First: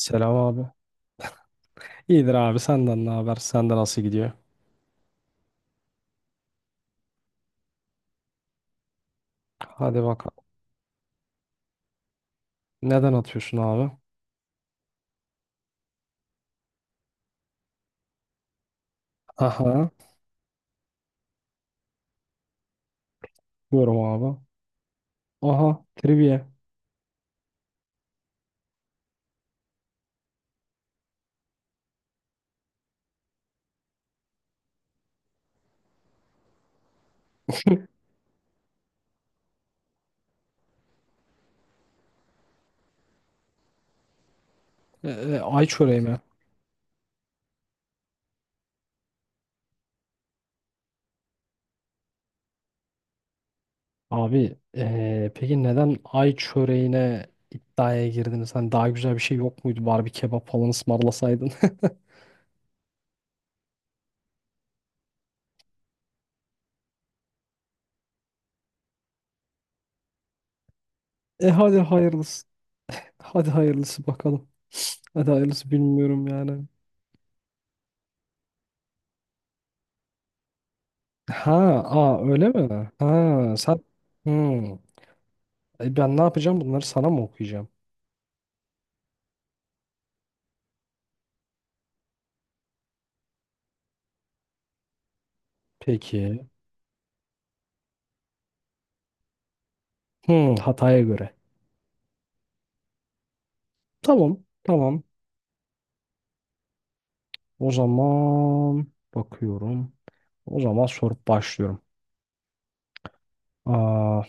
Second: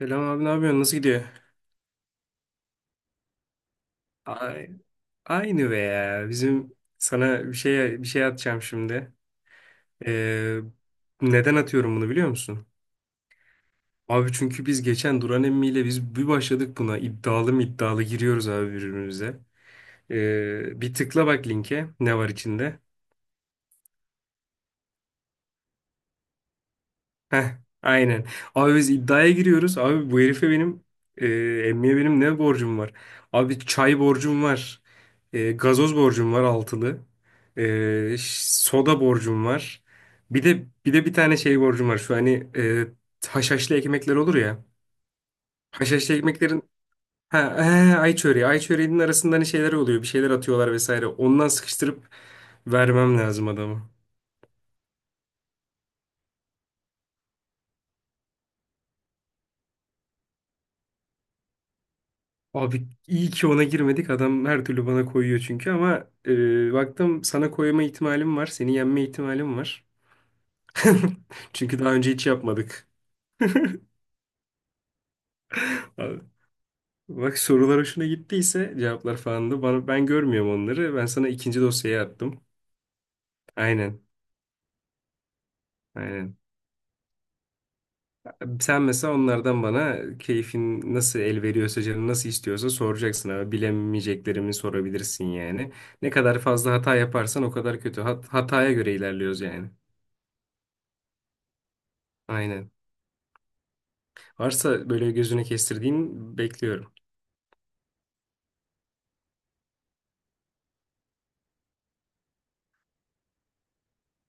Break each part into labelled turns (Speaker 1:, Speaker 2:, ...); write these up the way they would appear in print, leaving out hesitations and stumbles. Speaker 1: Selam abi, ne
Speaker 2: abi.
Speaker 1: yapıyorsun? Nasıl gidiyor?
Speaker 2: İyidir abi, senden ne haber? Sende nasıl gidiyor?
Speaker 1: Ay- Aynı be ya. Bizim sana bir şey atacağım şimdi.
Speaker 2: Hadi bakalım.
Speaker 1: Ee, Neden atıyorum bunu biliyor musun?
Speaker 2: Neden atıyorsun abi?
Speaker 1: Abi çünkü biz geçen Duran emmiyle biz bir başladık buna. İddialı mı iddialı giriyoruz abi birbirimize.
Speaker 2: Aha.
Speaker 1: Bir tıkla bak, linke ne var içinde.
Speaker 2: Diyorum abi. Aha. Trivia.
Speaker 1: Heh, aynen. Abi biz iddiaya giriyoruz. Abi bu herife benim e, emmiye benim ne borcum var? Abi çay borcum var. Gazoz borcum var, altılı. Soda borcum var. Bir de bir tane şey borcum var. Şu, hani haşhaşlı ekmekler olur ya.
Speaker 2: Ay çöreği
Speaker 1: Haşhaşlı
Speaker 2: mi?
Speaker 1: ekmeklerin ha, he, ay çöreği. Ay çöreğinin arasında hani şeyler oluyor. Bir şeyler atıyorlar vesaire. Ondan sıkıştırıp vermem lazım adamı.
Speaker 2: Abi peki neden ay çöreğine iddiaya girdiniz? Hani daha güzel bir şey yok muydu? Bari bir kebap falan ısmarlasaydın.
Speaker 1: Abi iyi ki ona girmedik. Adam her türlü bana koyuyor çünkü, ama baktım sana koyma ihtimalim var. Seni yenme ihtimalim var.
Speaker 2: E hadi
Speaker 1: Çünkü daha önce hiç
Speaker 2: hayırlısı.
Speaker 1: yapmadık.
Speaker 2: Hadi hayırlısı bakalım. Hadi hayırlısı
Speaker 1: Abi,
Speaker 2: bilmiyorum yani.
Speaker 1: bak sorular hoşuna gittiyse cevaplar falan da bana, ben görmüyorum onları. Ben sana
Speaker 2: Ha,
Speaker 1: ikinci dosyayı
Speaker 2: aa
Speaker 1: attım.
Speaker 2: öyle mi? Ha, sen
Speaker 1: Aynen.
Speaker 2: hmm. E, ben ne
Speaker 1: Aynen.
Speaker 2: yapacağım? Bunları sana mı okuyacağım?
Speaker 1: Sen mesela onlardan bana keyfin nasıl el veriyorsa, canın nasıl istiyorsa soracaksın abi. Bilemeyeceklerimi sorabilirsin yani. Ne kadar
Speaker 2: Peki.
Speaker 1: fazla hata yaparsan o kadar kötü. Hataya göre ilerliyoruz yani.
Speaker 2: Hmm, Hatay'a göre.
Speaker 1: Aynen.
Speaker 2: Tamam.
Speaker 1: Varsa
Speaker 2: Tamam.
Speaker 1: böyle gözüne kestirdiğin, bekliyorum.
Speaker 2: O zaman bakıyorum. O zaman sorup başlıyorum. Aa,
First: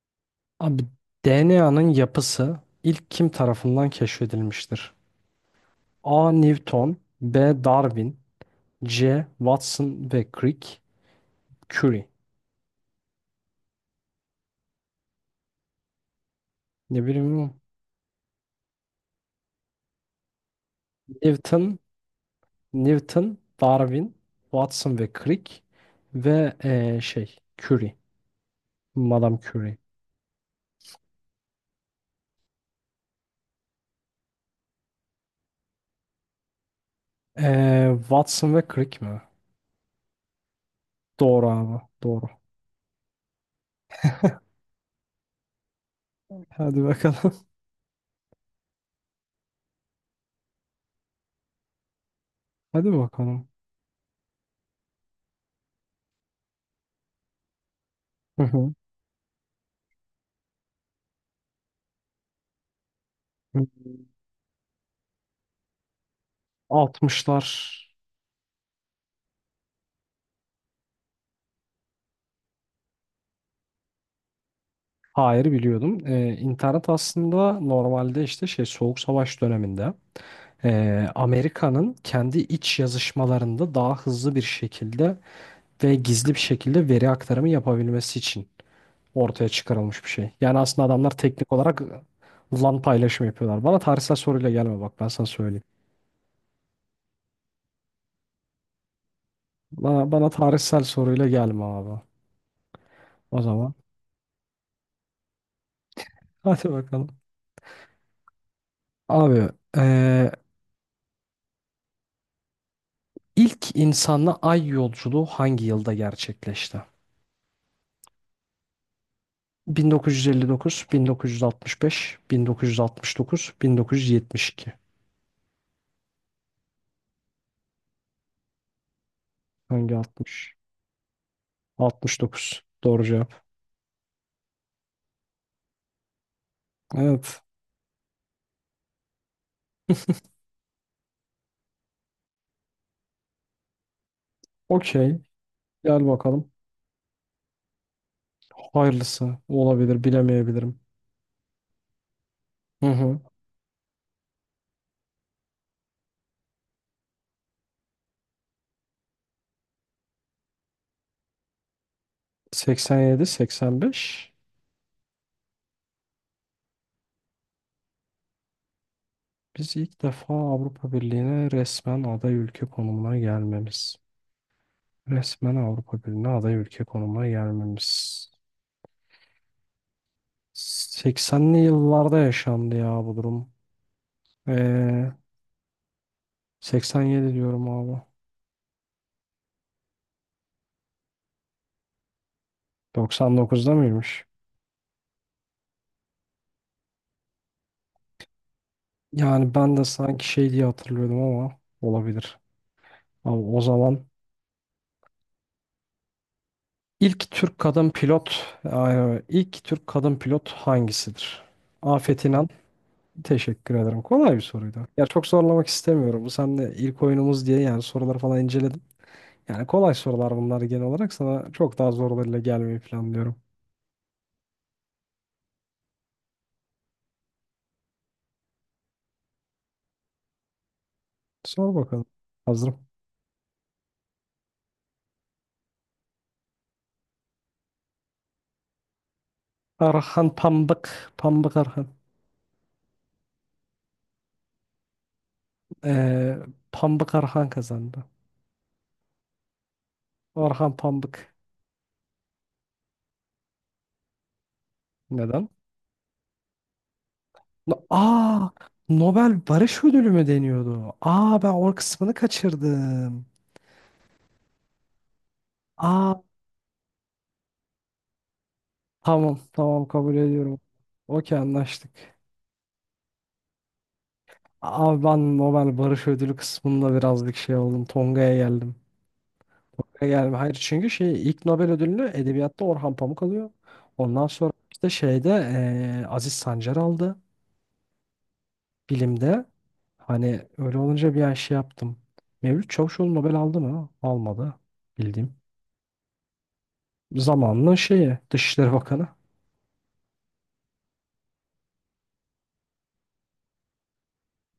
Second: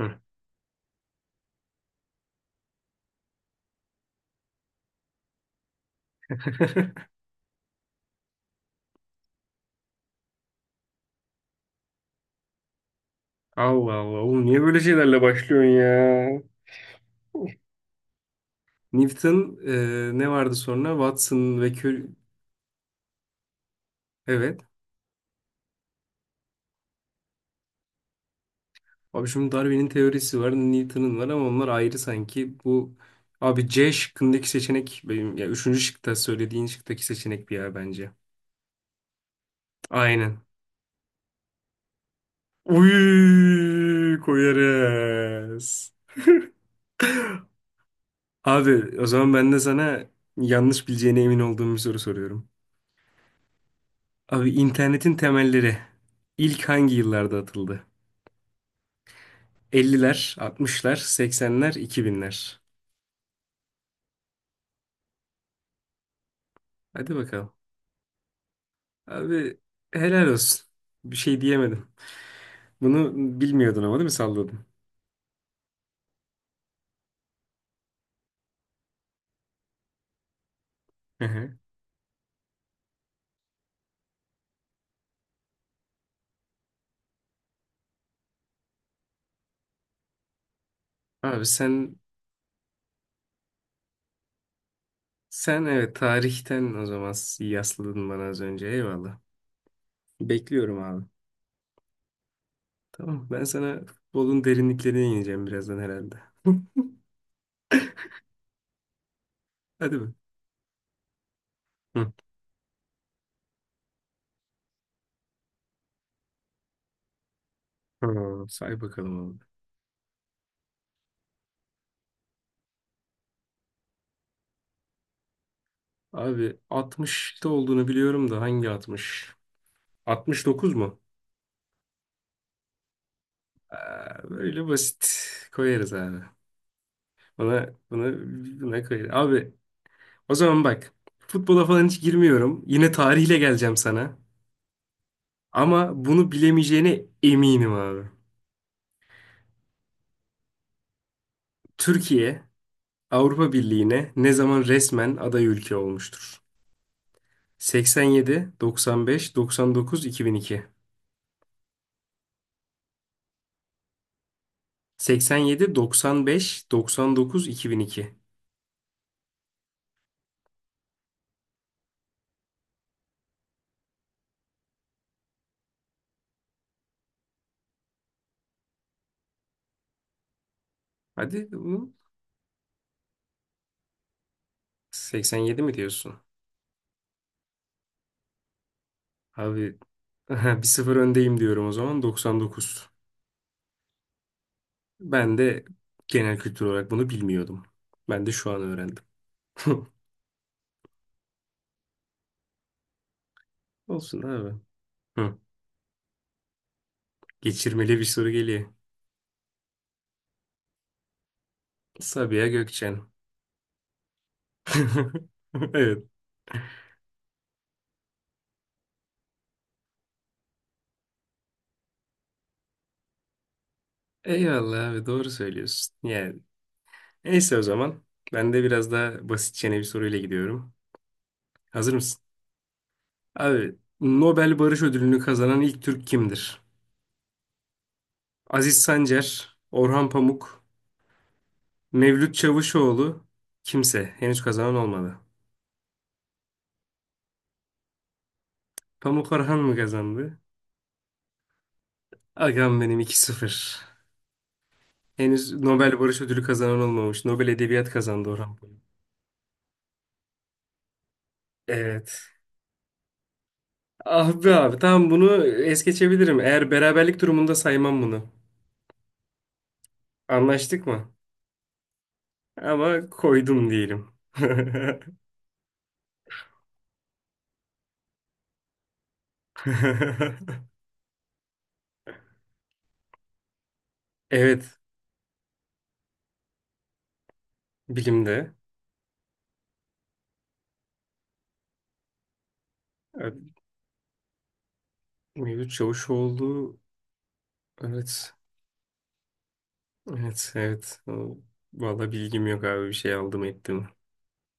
Speaker 1: Hı.
Speaker 2: abi DNA'nın yapısı ilk kim tarafından keşfedilmiştir? A. Newton, B. Darwin, C. Watson ve Crick, Curie.
Speaker 1: Allah Allah oğlum, niye böyle şeylerle başlıyorsun ya?
Speaker 2: Ne bileyim,
Speaker 1: Newton, ne vardı sonra? Watson ve
Speaker 2: Newton,
Speaker 1: Curie.
Speaker 2: Newton, Darwin,
Speaker 1: Evet.
Speaker 2: Watson ve Crick ve Curie.
Speaker 1: Abi
Speaker 2: Madame
Speaker 1: şimdi
Speaker 2: Curie.
Speaker 1: Darwin'in teorisi var, Newton'un var ama onlar ayrı sanki. Bu, abi C şıkkındaki seçenek benim, ya üçüncü şıkta söylediğin şıktaki seçenek bir ya bence.
Speaker 2: Watson ve Crick mi?
Speaker 1: Aynen.
Speaker 2: Doğru abi. Doğru.
Speaker 1: Uy, koyarız.
Speaker 2: Hadi bakalım.
Speaker 1: Abi o zaman ben de sana yanlış bileceğine emin olduğum bir soru soruyorum.
Speaker 2: Hadi bakalım.
Speaker 1: Abi internetin temelleri ilk hangi yıllarda atıldı?
Speaker 2: Hı hı.
Speaker 1: 50'ler, 60'lar, 80'ler, 2000'ler.
Speaker 2: Hı.
Speaker 1: Hadi
Speaker 2: 60'lar.
Speaker 1: bakalım. Abi helal olsun. Bir şey diyemedim. Bunu bilmiyordun ama, değil mi, salladın?
Speaker 2: Hayır, biliyordum. İnternet aslında normalde işte şey Soğuk Savaş döneminde
Speaker 1: Hı hı.
Speaker 2: Amerika'nın kendi iç yazışmalarında daha hızlı bir şekilde ve gizli bir şekilde veri aktarımı yapabilmesi için ortaya çıkarılmış bir şey. Yani aslında adamlar
Speaker 1: Abi
Speaker 2: teknik olarak
Speaker 1: sen
Speaker 2: LAN paylaşımı yapıyorlar. Bana tarihsel soruyla gelme, bak ben sana söyleyeyim.
Speaker 1: sen evet, tarihten o zaman yasladın bana az önce. Eyvallah.
Speaker 2: Bana
Speaker 1: Bekliyorum
Speaker 2: tarihsel
Speaker 1: abi.
Speaker 2: soruyla gelme abi.
Speaker 1: Tamam,
Speaker 2: O
Speaker 1: ben
Speaker 2: zaman.
Speaker 1: sana futbolun derinliklerine ineceğim birazdan herhalde.
Speaker 2: Hadi bakalım. Abi
Speaker 1: Hadi be.
Speaker 2: eee,
Speaker 1: Hı.
Speaker 2: ilk insanla ay yolculuğu hangi yılda gerçekleşti?
Speaker 1: Hı, say bakalım abi.
Speaker 2: 1959, 1965, 1969, 1972.
Speaker 1: Abi 60'ta olduğunu biliyorum da hangi 60?
Speaker 2: Hangi 60?
Speaker 1: 69 mu?
Speaker 2: 69. Doğru cevap.
Speaker 1: Aa, böyle basit koyarız abi.
Speaker 2: Evet.
Speaker 1: Buna, buna, buna koyarız. Abi o zaman bak, futbola falan hiç girmiyorum. Yine tarihle geleceğim sana.
Speaker 2: Okey.
Speaker 1: Ama
Speaker 2: Gel
Speaker 1: bunu
Speaker 2: bakalım.
Speaker 1: bilemeyeceğine eminim abi.
Speaker 2: Hayırlısı, olabilir, bilemeyebilirim.
Speaker 1: Türkiye
Speaker 2: Hı hı.
Speaker 1: Avrupa Birliği'ne ne zaman resmen aday ülke olmuştur? 87, 95, 99, 2002.
Speaker 2: 87, 85.
Speaker 1: 87, 95, 99, 2002.
Speaker 2: Biz ilk defa Avrupa Birliği'ne resmen aday ülke konumuna gelmemiz. Resmen Avrupa Birliği'ne aday ülke konumuna gelmemiz.
Speaker 1: Hadi
Speaker 2: 80'li
Speaker 1: bunu.
Speaker 2: yıllarda yaşandı ya bu durum. Ee,
Speaker 1: 87 mi diyorsun?
Speaker 2: 87 diyorum abi.
Speaker 1: Abi 1-0 öndeyim, diyorum o zaman 99.
Speaker 2: 99'da mıymış?
Speaker 1: Ben de genel kültür olarak bunu bilmiyordum. Ben de şu an öğrendim.
Speaker 2: Yani ben de sanki şey diye hatırlıyordum ama olabilir. Abi o zaman
Speaker 1: Olsun abi. Hı.
Speaker 2: ilk Türk kadın
Speaker 1: Geçirmeli bir soru
Speaker 2: pilot,
Speaker 1: geliyor.
Speaker 2: ay, ilk Türk kadın pilot hangisidir? Afet
Speaker 1: Sabiha
Speaker 2: İnan.
Speaker 1: Gökçen.
Speaker 2: Teşekkür ederim. Kolay bir soruydu. Ya çok zorlamak
Speaker 1: Evet.
Speaker 2: istemiyorum. Bu seninle ilk oyunumuz diye yani soruları falan inceledim. Yani kolay sorular bunlar genel olarak. Sana çok daha zorlarıyla gelmeyi planlıyorum.
Speaker 1: Eyvallah abi, doğru söylüyorsun. Yani neyse o zaman. Ben de biraz daha basitçene bir soruyla gidiyorum.
Speaker 2: Sor
Speaker 1: Hazır
Speaker 2: bakalım.
Speaker 1: mısın?
Speaker 2: Hazırım.
Speaker 1: Abi, Nobel Barış Ödülünü kazanan ilk Türk kimdir? Aziz Sancar, Orhan
Speaker 2: Arhan
Speaker 1: Pamuk,
Speaker 2: Pambık. Pambık Arhan.
Speaker 1: Mevlüt Çavuşoğlu, kimse. Henüz kazanan olmadı.
Speaker 2: Ee, Pambık Arhan kazandı.
Speaker 1: Pamuk Orhan mı kazandı?
Speaker 2: Orhan Pambık.
Speaker 1: Agam benim, 2-0.
Speaker 2: Neden?
Speaker 1: Henüz Nobel Barış Ödülü kazanan olmamış. Nobel Edebiyat kazandı
Speaker 2: Aa,
Speaker 1: Orhan Pamuk.
Speaker 2: Nobel Barış Ödülü mü deniyordu? Aa, ben o kısmını
Speaker 1: Evet.
Speaker 2: kaçırdım.
Speaker 1: Ah be abi, tamam, bunu es
Speaker 2: Aa,
Speaker 1: geçebilirim. Eğer beraberlik durumunda saymam bunu.
Speaker 2: tamam, tamam, kabul ediyorum.
Speaker 1: Anlaştık mı?
Speaker 2: Okey, anlaştık.
Speaker 1: Ama koydum diyelim.
Speaker 2: Abi ben Nobel Barış Ödülü kısmında birazcık şey oldum. Tonga'ya geldim. Tonga'ya geldim. Hayır, çünkü şey ilk Nobel ödülünü edebiyatta Orhan Pamuk alıyor. Ondan sonra
Speaker 1: Evet.
Speaker 2: işte şeyde Aziz Sancar aldı.
Speaker 1: Bilimde.
Speaker 2: Bilimde. Hani öyle olunca bir ay şey yaptım. Mevlüt Çavuşoğlu Nobel
Speaker 1: Evet,
Speaker 2: aldı mı? Almadı. Bildiğim.
Speaker 1: Mevlüt Çavuşoğlu.
Speaker 2: Zamanının şeyi
Speaker 1: Evet.
Speaker 2: Dışişleri Bakanı.
Speaker 1: Evet. Evet. Vallahi bilgim yok abi. Bir şey aldım ettim.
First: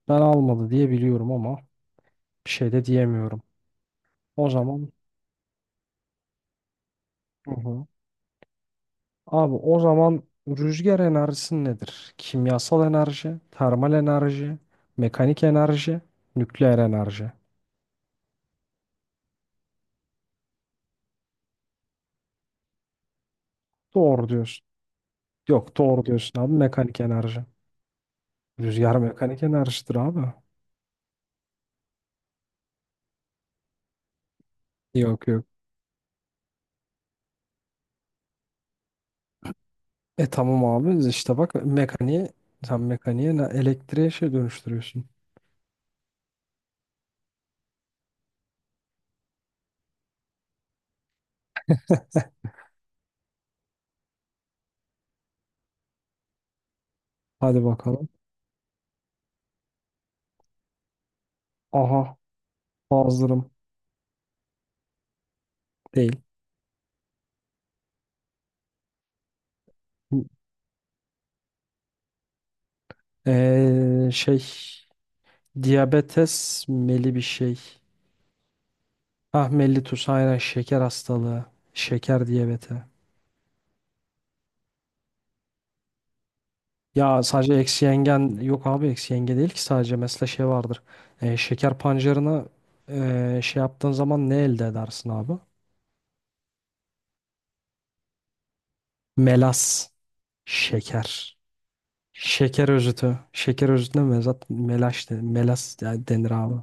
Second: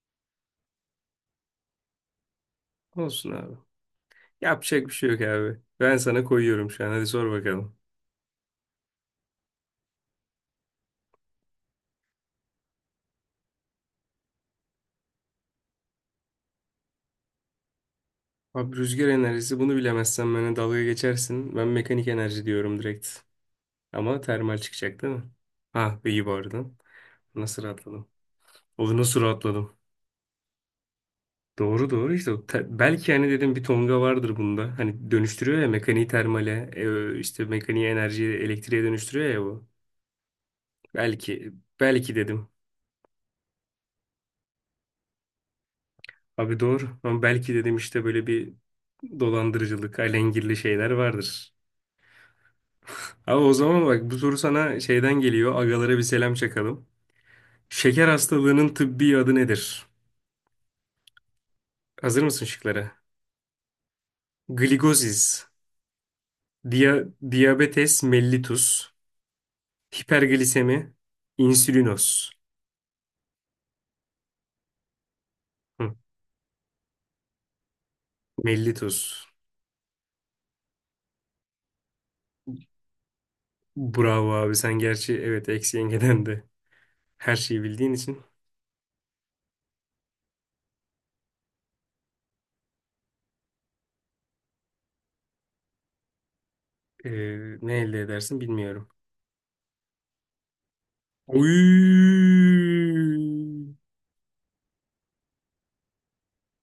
Speaker 2: Ben almadı diye biliyorum ama bir şey de
Speaker 1: Olsun
Speaker 2: diyemiyorum.
Speaker 1: abi.
Speaker 2: O
Speaker 1: Yapacak
Speaker 2: zaman
Speaker 1: bir şey yok abi. Ben sana koyuyorum şu an. Hadi sor
Speaker 2: hı
Speaker 1: bakalım.
Speaker 2: hı. Abi o zaman rüzgar enerjisi nedir? Kimyasal enerji, termal enerji, mekanik enerji, nükleer enerji.
Speaker 1: Abi rüzgar enerjisi, bunu bilemezsen bana dalga geçersin. Ben mekanik enerji diyorum, direkt. Ama
Speaker 2: Doğru
Speaker 1: termal
Speaker 2: diyorsun.
Speaker 1: çıkacak değil mi?
Speaker 2: Yok,
Speaker 1: Ha,
Speaker 2: doğru
Speaker 1: iyi bu
Speaker 2: diyorsun abi,
Speaker 1: arada.
Speaker 2: mekanik enerji.
Speaker 1: Nasıl rahatladım? Oğlum
Speaker 2: Rüzgar
Speaker 1: nasıl
Speaker 2: mekanik
Speaker 1: rahatladım?
Speaker 2: enerjidir abi.
Speaker 1: Doğru doğru işte. Belki hani, dedim, bir tonga vardır bunda. Hani
Speaker 2: Yok yok.
Speaker 1: dönüştürüyor ya mekaniği termale, işte mekaniği, enerjiyi elektriğe dönüştürüyor ya bu.
Speaker 2: E tamam abi, işte
Speaker 1: Belki,
Speaker 2: bak,
Speaker 1: belki
Speaker 2: mekaniğe
Speaker 1: dedim.
Speaker 2: sen, mekaniğe ne, elektriğe şey dönüştürüyorsun.
Speaker 1: Abi doğru. Ama belki dedim, işte böyle bir dolandırıcılık, alengirli şeyler vardır. Abi o zaman bak, bu soru sana şeyden geliyor. Agalara bir selam çakalım.
Speaker 2: Hadi
Speaker 1: Şeker
Speaker 2: bakalım.
Speaker 1: hastalığının tıbbi adı nedir?
Speaker 2: Aha,
Speaker 1: Hazır mısın şıklara?
Speaker 2: hazırım
Speaker 1: Gligozis,
Speaker 2: değil.
Speaker 1: dia diabetes mellitus, hiperglisemi, insülinos.
Speaker 2: Eee şey
Speaker 1: Hı,
Speaker 2: diyabetes meli bir şey.
Speaker 1: mellitus.
Speaker 2: Ah, mellitus, aynen, şeker hastalığı. Şeker diyabeti.
Speaker 1: Bravo abi, sen gerçi, evet, eksi yengeden de
Speaker 2: Ya
Speaker 1: her
Speaker 2: sadece
Speaker 1: şeyi
Speaker 2: eksi
Speaker 1: bildiğin için.
Speaker 2: yengen yok abi, eksi yenge değil ki sadece, mesela şey vardır. Şeker pancarına şey yaptığın zaman ne elde edersin abi?
Speaker 1: Ee, Ne elde edersin bilmiyorum.
Speaker 2: Melas. Şeker.
Speaker 1: Oy!
Speaker 2: Şeker özütü. Şeker özütüne mezat melaş de, melas yani denir abi.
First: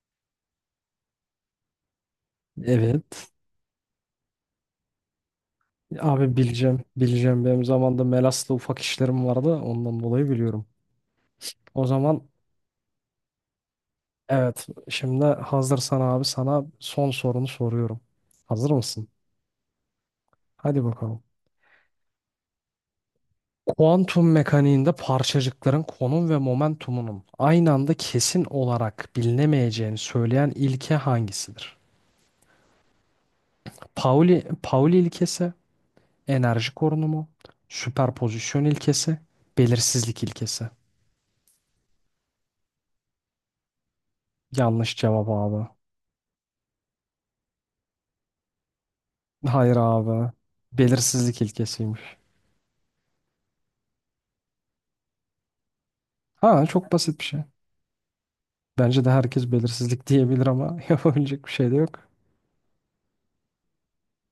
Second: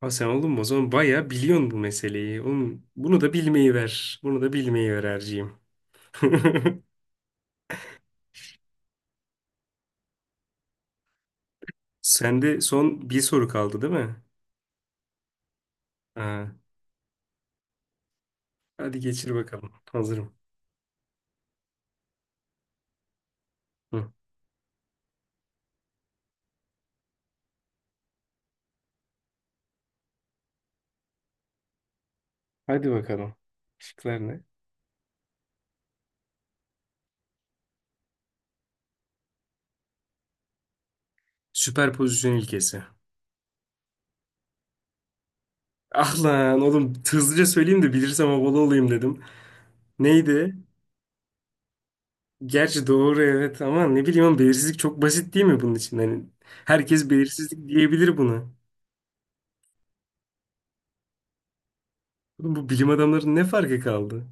Speaker 1: Ha sen oğlum, o zaman bayağı biliyorsun bu meseleyi. Oğlum bunu
Speaker 2: Evet.
Speaker 1: da bilmeyi ver. Bunu da bilmeyi ver Erciğim.
Speaker 2: Abi bileceğim. Bileceğim. Benim zamanında melasla ufak işlerim vardı. Ondan dolayı biliyorum. O zaman
Speaker 1: Sende son bir soru kaldı değil mi?
Speaker 2: evet. Şimdi hazırsan abi
Speaker 1: Ha,
Speaker 2: sana son sorunu soruyorum. Hazır
Speaker 1: hadi
Speaker 2: mısın?
Speaker 1: geçir bakalım. Hazırım.
Speaker 2: Hadi bakalım.
Speaker 1: Hı.
Speaker 2: Kuantum mekaniğinde parçacıkların konum ve momentumunun aynı anda kesin olarak bilinemeyeceğini söyleyen ilke hangisidir?
Speaker 1: Hadi bakalım. Şıklar ne?
Speaker 2: Pauli, Pauli ilkesi, enerji korunumu, süperpozisyon ilkesi, belirsizlik ilkesi.
Speaker 1: Süperpozisyon ilkesi.
Speaker 2: Yanlış cevap abi.
Speaker 1: Ah lan oğlum, hızlıca söyleyeyim de bilirsem havalı olayım dedim.
Speaker 2: Hayır abi.
Speaker 1: Neydi?
Speaker 2: Belirsizlik ilkesiymiş.
Speaker 1: Gerçi doğru, evet, ama ne bileyim oğlum, belirsizlik çok basit değil mi bunun için? Hani
Speaker 2: Ha, çok
Speaker 1: herkes
Speaker 2: basit bir şey.
Speaker 1: belirsizlik diyebilir buna.
Speaker 2: Bence de herkes belirsizlik diyebilir ama yapabilecek bir şey de yok.
Speaker 1: Oğlum bu bilim adamlarının ne farkı kaldı?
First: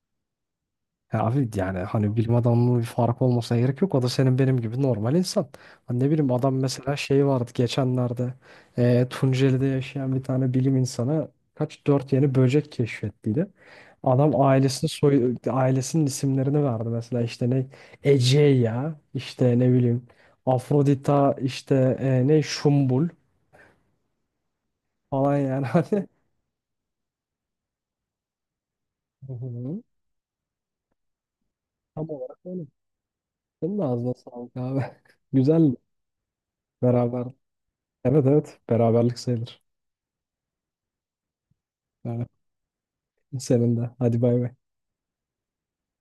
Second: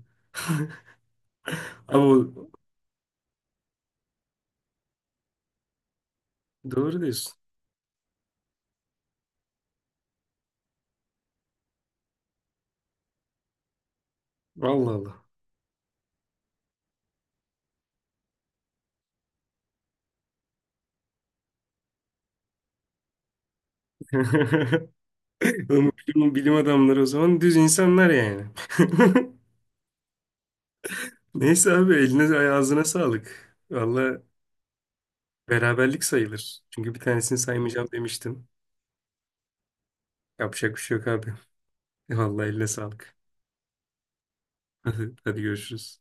Speaker 2: Ya abi, yani
Speaker 1: Ama
Speaker 2: hani
Speaker 1: o,
Speaker 2: bilim adamının bir farkı olmasına gerek yok. O da senin benim gibi normal insan. Hani ne bileyim, adam mesela
Speaker 1: Doğru
Speaker 2: şey
Speaker 1: diyorsun.
Speaker 2: vardı geçenlerde Tunceli'de yaşayan bir tane bilim insanı kaç dört yeni böcek keşfettiydi. Adam ailesini,
Speaker 1: Allah Allah.
Speaker 2: soy ailesinin isimlerini verdi, mesela işte ne Egeya, işte ne bileyim Afrodita, işte ne Şumbul falan yani,
Speaker 1: Oğlum,
Speaker 2: hani
Speaker 1: bilim adamları o zaman düz insanlar yani.
Speaker 2: hı hı.
Speaker 1: Neyse abi,
Speaker 2: Tam olarak
Speaker 1: eline
Speaker 2: öyle.
Speaker 1: ağzına sağlık.
Speaker 2: Senin de ağzına
Speaker 1: Valla
Speaker 2: sağlık abi. Güzel,
Speaker 1: beraberlik sayılır. Çünkü bir
Speaker 2: beraber.
Speaker 1: tanesini saymayacağım
Speaker 2: Evet
Speaker 1: demiştim.
Speaker 2: evet, beraberlik sayılır.
Speaker 1: Yapacak bir şey yok abi.
Speaker 2: Yani
Speaker 1: Vallahi eline sağlık.
Speaker 2: senin de. Hadi bay bay.
Speaker 1: Hadi, hadi görüşürüz.